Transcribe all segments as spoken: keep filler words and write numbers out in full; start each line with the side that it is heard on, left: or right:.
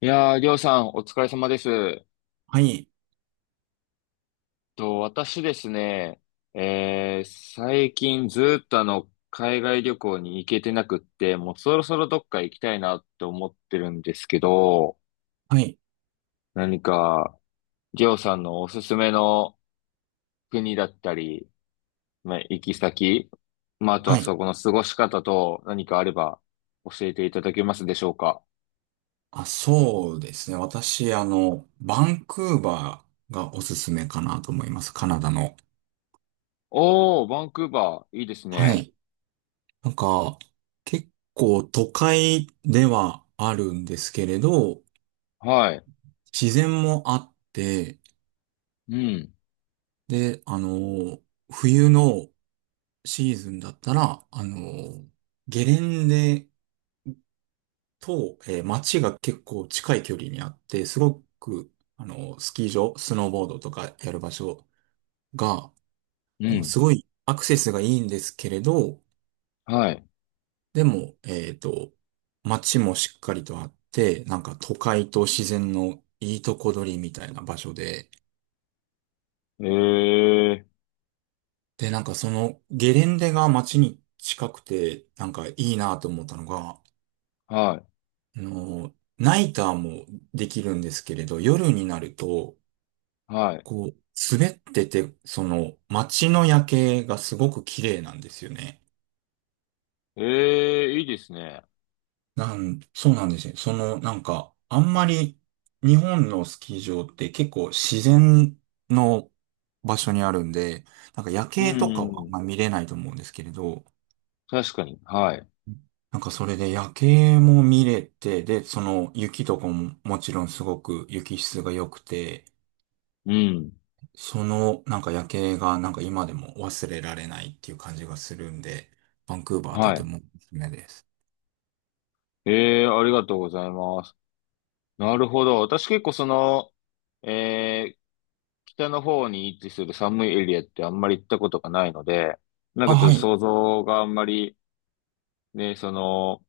left: いやー、りょうさん、お疲れ様です。えっ
right: はい、
left: と、私ですね、えー、最近ずーっとあの、海外旅行に行けてなくって、もうそろそろどっか行きたいなって思ってるんですけど、
right: はい、
left: 何か、りょうさんのおすすめの国だったり、まあ、行き先、まあ、あと
right: は
left: は
right: い。
left: そこの過ごし方と何かあれば教えていただけますでしょうか。
right: あ、そうですね。私、あの、バンクーバーがおすすめかなと思います。カナダの。
left: おー、バンクーバー、いいです
right: は
left: ね。
right: い。なんか、結構都会ではあるんですけれど、
left: はい。
right: 自然もあって、
left: うん、
right: で、あの、冬のシーズンだったら、あの、ゲレンデと、えー街が結構近い距離にあって、すごく、あの、スキー場、スノーボードとかやる場所が、
left: う
right: あの、
left: ん、
right: すごいアクセスがいいんですけれど、
left: はい。
right: でも、えっと、街もしっかりとあって、なんか都会と自然のいいとこ取りみたいな場所で、
left: えー。
right: で、なんかそのゲレンデが街に近くて、なんかいいなと思ったのが、
left: は
right: あの、ナイターもできるんですけれど、夜になると、
left: い、はい。
right: こう、滑ってて、その街の夜景がすごく綺麗なんですよね。
left: ええ、いいですね。
right: なん、そうなんですよ。その、なんか、あんまり日本のスキー場って結構自然の場所にあるんで、なんか夜
left: う
right: 景とかはあん
left: ん、
right: ま見れないと思うんですけれど、
left: 確かに。はい。
right: なんかそれで夜景も見れて、で、その雪とかももちろんすごく雪質が良くて、
left: うん、
right: そのなんか夜景がなんか今でも忘れられないっていう感じがするんで、バンクーバーと
left: は
right: て
left: い。
right: もおすすめです。
left: ええ、ありがとうございます。なるほど。私結構その、ええ北の方に位置する寒いエリアってあんまり行ったことがないので、なん
right: あ、
left: かちょっ
right: は
left: と
right: い。
left: 想像があんまり、ね、その、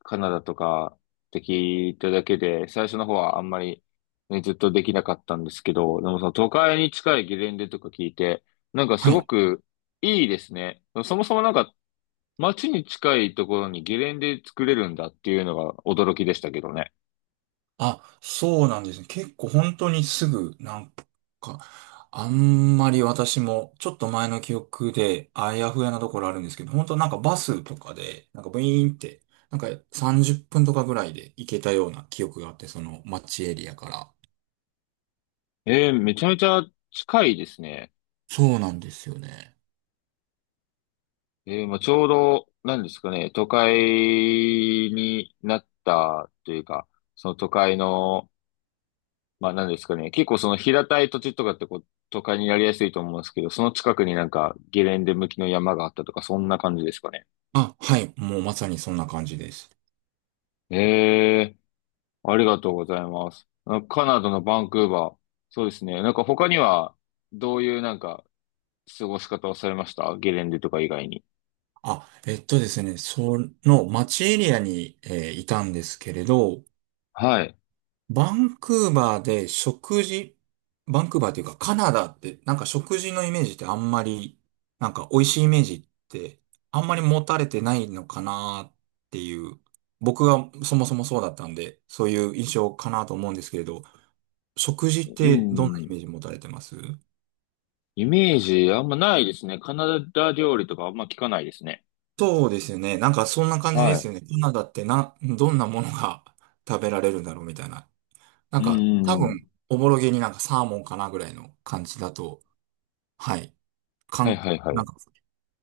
left: カナダとかって聞いただけで、最初の方はあんまり、ね、ずっとできなかったんですけど、でもその都会に近いゲレンデとか聞いて、なんか
right: は
left: すご
right: い。
left: くいいですね。そもそもなんか街に近いところにゲレンデ作れるんだっていうのが驚きでしたけどね。
right: あ、そうなんですね。結構本当にすぐ、なんか、あんまり私も、ちょっと前の記憶で、あやふやなところあるんですけど、本当なんかバスとかで、なんかブイーンって、なんかさんじゅっぷんとかぐらいで行けたような記憶があって、その街エリアから。
left: えー、めちゃめちゃ近いですね。
right: そうなんですよね。
left: えー、まあ、ちょうど、なんですかね、都会になったというか、その都会のまあ何ですかね。結構その平たい土地とかってこう、都会になりやすいと思うんですけど、その近くになんかゲレンデ向きの山があったとか、そんな感じですかね。
right: あ、はい。もうまさにそんな感じです。
left: ええ、ありがとうございます。あカナダのバンクーバー。そうですね。なんか他には、どういうなんか過ごし方をされましたゲレンデとか以外に。
right: あ、えっとですね、その街エリアに、えーいたんですけれど、
left: はい。
right: バンクーバーで食事、バンクーバーっていうかカナダってなんか食事のイメージってあんまり、なんか美味しいイメージってあんまり持たれてないのかなっていう、僕がそもそもそうだったんで、そういう印象かなと思うんですけれど、食事っ
left: う
right: てどんなイ
left: ん。
right: メージ持たれてます？
left: イメージあんまないですね。カナダ料理とかあんま聞かないですね。
right: そうですよね。なんかそんな感じで
left: は
right: すよね。カナダってな、どんなものが 食べられるんだろうみたいな。なん
left: い。う
right: か
left: んう
right: 多
left: んうん。
right: 分、おぼろげになんかサーモンかなぐらいの感じだと、はい。か
left: はい
right: ん、
left: はいは
right: なん
left: い。
right: か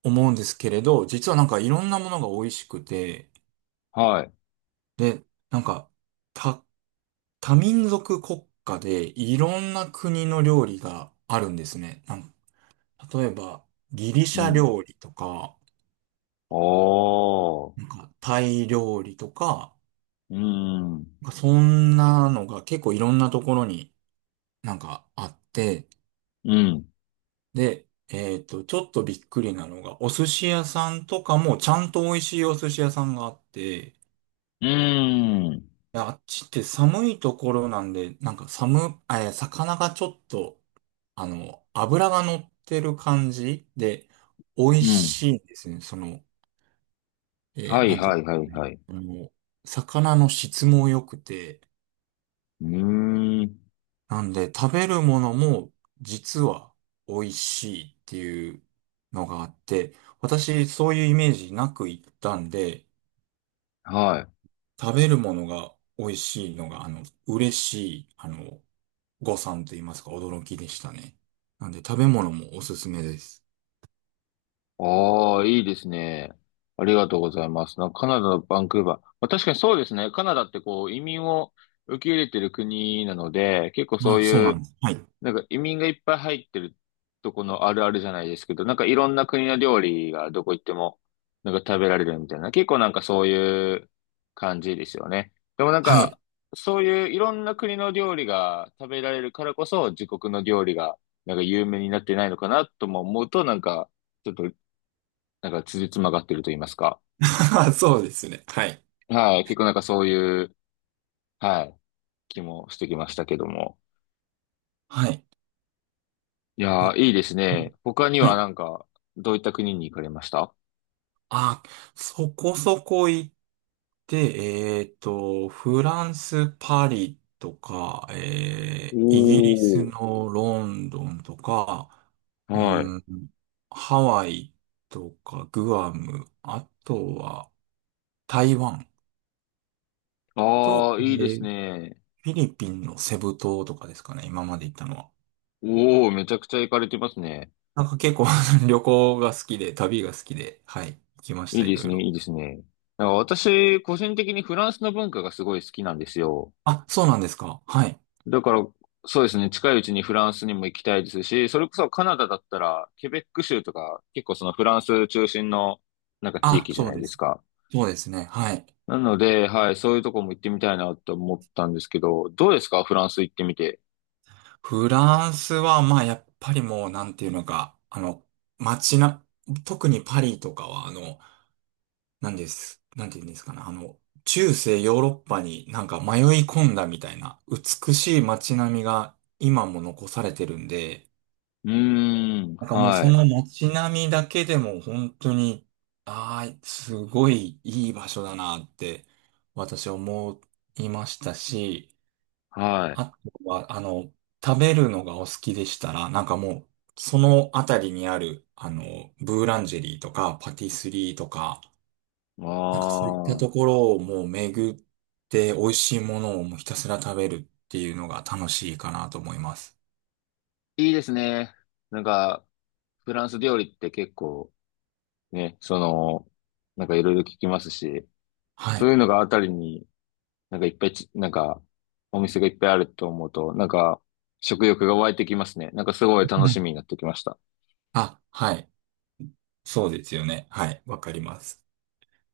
right: 思うんですけれど、実はなんかいろんなものが美味しくて、
left: はい。
right: で、なんか多、多民族国家でいろんな国の料理があるんですね。なんか例えばギリシ
left: う
right: ャ
left: ん。
right: 料理とか、
left: あ
right: なん
left: あ。
right: かタイ料理とか、
left: うーん。
right: なんかそんなのが結構いろんなところになんかあって、
left: うん。
right: で、えっと、ちょっとびっくりなのが、お寿司屋さんとかもちゃんと美味しいお寿司屋さんがあって、
left: うーん。
right: いやあっちって寒いところなんで、なんか寒、えー魚がちょっと、あの、脂が乗ってる感じで、美
left: う
right: 味
left: ん。
right: しいんですね。その、え
left: は
right: ー
left: い
right: なんてい
left: は
right: う
left: いはいはい。
right: の、あの、魚の質も良くて、
left: うーん。
right: なんで食べるものも実は美味しいっていうのがあって、私そういうイメージなく行ったんで、
left: はい。
right: 食べるものが美味しいのが、あの、嬉しい、あの、誤算と言いますか、驚きでしたね。なんで、食べ物もおすすめです。
left: ああ、いいですね。ありがとうございます。なカナダのバンクーバー。まあ、確かにそうですね。カナダってこう移民を受け入れてる国なので、結構
right: ま
left: そう
right: あ、そう
left: い
right: なん
left: う
right: です。はい。
left: なんか移民がいっぱい入ってるとこのあるあるじゃないですけど、なんかいろんな国の料理がどこ行ってもなんか食べられるみたいな、結構なんかそういう感じですよね。でもなん
right: はい。
left: か、そういういろんな国の料理が食べられるからこそ、自国の料理がなんか有名になってないのかなとも思うと、なんか、ちょっと、なんか辻褄が合ってると言いますか。
right: そうですね。はい。
left: はい、結構なんかそういう、はい、気もしてきましたけども。
right: はい。
left: いやー、いいです
right: や
left: ね。他に
right: は
left: は
right: い。
left: なんか、どういった国に行かれました？
right: あ、そこそこ行って、えっと、フランス・パリとか、
left: お
right: えー、イギリス
left: ー。
right: のロンドンとか、
left: はい。
right: うん、ハワイとか、グアム、あとは台湾と、
left: ああ、
right: え
left: いいです
right: ー
left: ね。
right: フィリピンのセブ島とかですかね、今まで行ったのは。
left: おお、めちゃくちゃ行かれてますね。
right: なんか結構 旅行が好きで、旅が好きで、はい、行きまし
left: いい
right: た、い
left: で
right: ろ
left: す
right: い
left: ね、
right: ろ。
left: いいですね。なんか私、個人的にフランスの文化がすごい好きなんですよ。
right: あ、そうなんですか。はい。
left: だから、そうですね、近いうちにフランスにも行きたいですし、それこそカナダだったら、ケベック州とか、結構そのフランス中心の、なんか地
right: あ、
left: 域じゃ
right: そう
left: ない
right: で
left: です
right: す。
left: か。
right: そうですね。はい。
left: なので、はい、そういうとこも行ってみたいなと思ったんですけど、どうですかフランス行ってみて？
right: フランスは、まあ、やっぱりもう、なんていうのか、あの、街な、特にパリとかは、あの、なんです、なんていうんですかね、あの、中世ヨーロッパになんか迷い込んだみたいな、美しい街並みが今も残されてるんで、
left: うーん、
right: なんかもう
left: は
right: そ
left: い、
right: の街並みだけでも本当に、ああ、すごいいい場所だなって私思いましたし、
left: はい。
right: あとは、あの、食べるのがお好きでしたら、なんかもう、そのあたりにある、あの、ブーランジェリーとかパティスリーとか、
left: あ
right: なんかそういったと
left: あ。
right: ころをもう巡って美味しいものをもうひたすら食べるっていうのが楽しいかなと思います。
left: いいですね。なんか、フランス料理って結構ね、その、なんかいろいろ聞きますし、
right: は
left: そう
right: い。
left: いうのがあたりになんかいっぱいち、なんかお店がいっぱいあると思うと、なんか食欲が湧いてきますね。なんかすごい楽
right: う
left: し
right: ん
left: みになってきました。
right: あ、はい。そうですよね。はい。わかります。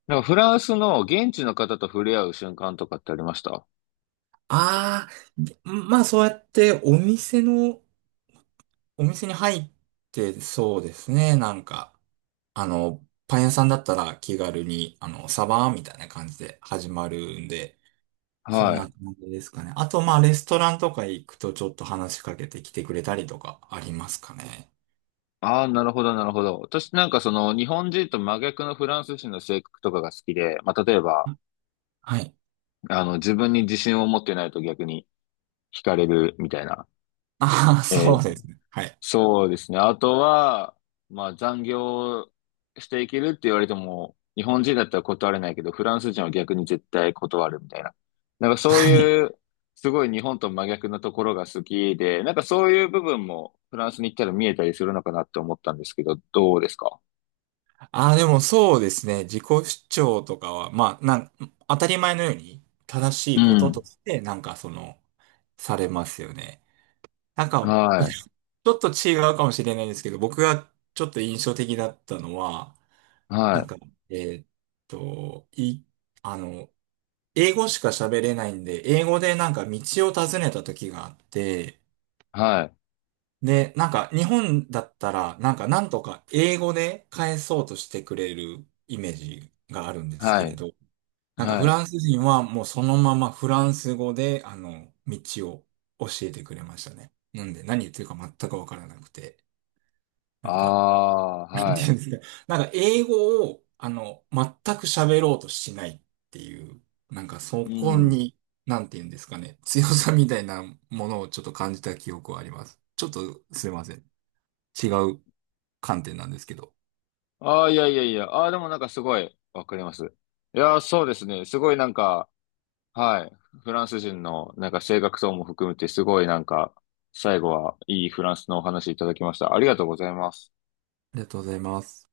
left: なんかフランスの現地の方と触れ合う瞬間とかってありました？
right: ああ、まあそうやってお店の、お店に入ってそうですね。なんか、あの、パン屋さんだったら気軽に、あの、サバーみたいな感じで始まるんで、そん
left: はい。
right: な感じですかね。あと、まあレストランとか行くとちょっと話しかけてきてくれたりとかありますかね。
left: ああ、なるほど、なるほど。私なんかその日本人と真逆のフランス人の性格とかが好きで、まあ例えば、
right: はい。
left: あの自分に自信を持ってないと逆に惹かれるみたいな。
right: ああ、
left: え
right: そうで
left: ー
right: すね。はい。
left: そうですね。あとは、まあ残業していけるって言われても、日本人だったら断れないけど、フランス人は逆に絶対断るみたいな。なんかそういう、すごい日本と真逆なところが好きで、なんかそういう部分もフランスに行ったら見えたりするのかなって思ったんですけど、どうですか？
right: ああ、でもそうですね。自己主張とかは、まあ、なん、当たり前のように正し
left: う
right: いこと
left: ん。
right: として、なんかその、されますよね。なんか、
left: は
right: ちょっと違うかもしれないんですけど、僕がちょっと印象的だったのは、
left: い。は
right: なんか、
left: い。
right: えーっと、い、あの、英語しか喋れないんで、英語でなんか道を尋ねた時があって、
left: はい。
right: で、なんか日本だったら、なんかなんとか英語で返そうとしてくれるイメージがあるんです
left: は
right: けれ
left: い。
right: ど、なんかフ
left: はい。
right: ランス人はもうそのままフランス語で、あの、道を教えてくれましたね。なんで何言ってるか全くわからなくて。な
left: あ
right: んか、
left: あ、
right: なんて
left: は
right: いう
left: い。
right: んですか。なんか英語を、あの、全く喋ろうとしないっていう、なんかそ
left: う
right: こ
left: ん。
right: に、なんていうんですかね。強さみたいなものをちょっと感じた記憶はあります。ちょっとすいません。違う観点なんですけど。
left: ああ、いやいやいや。ああ、でもなんかすごいわかります。いやー、そうですね。すごいなんか、はい。フランス人のなんか性格等も含めてすごいなんか、最後はいいフランスのお話いただきました。ありがとうございます。
right: ありがとうございます。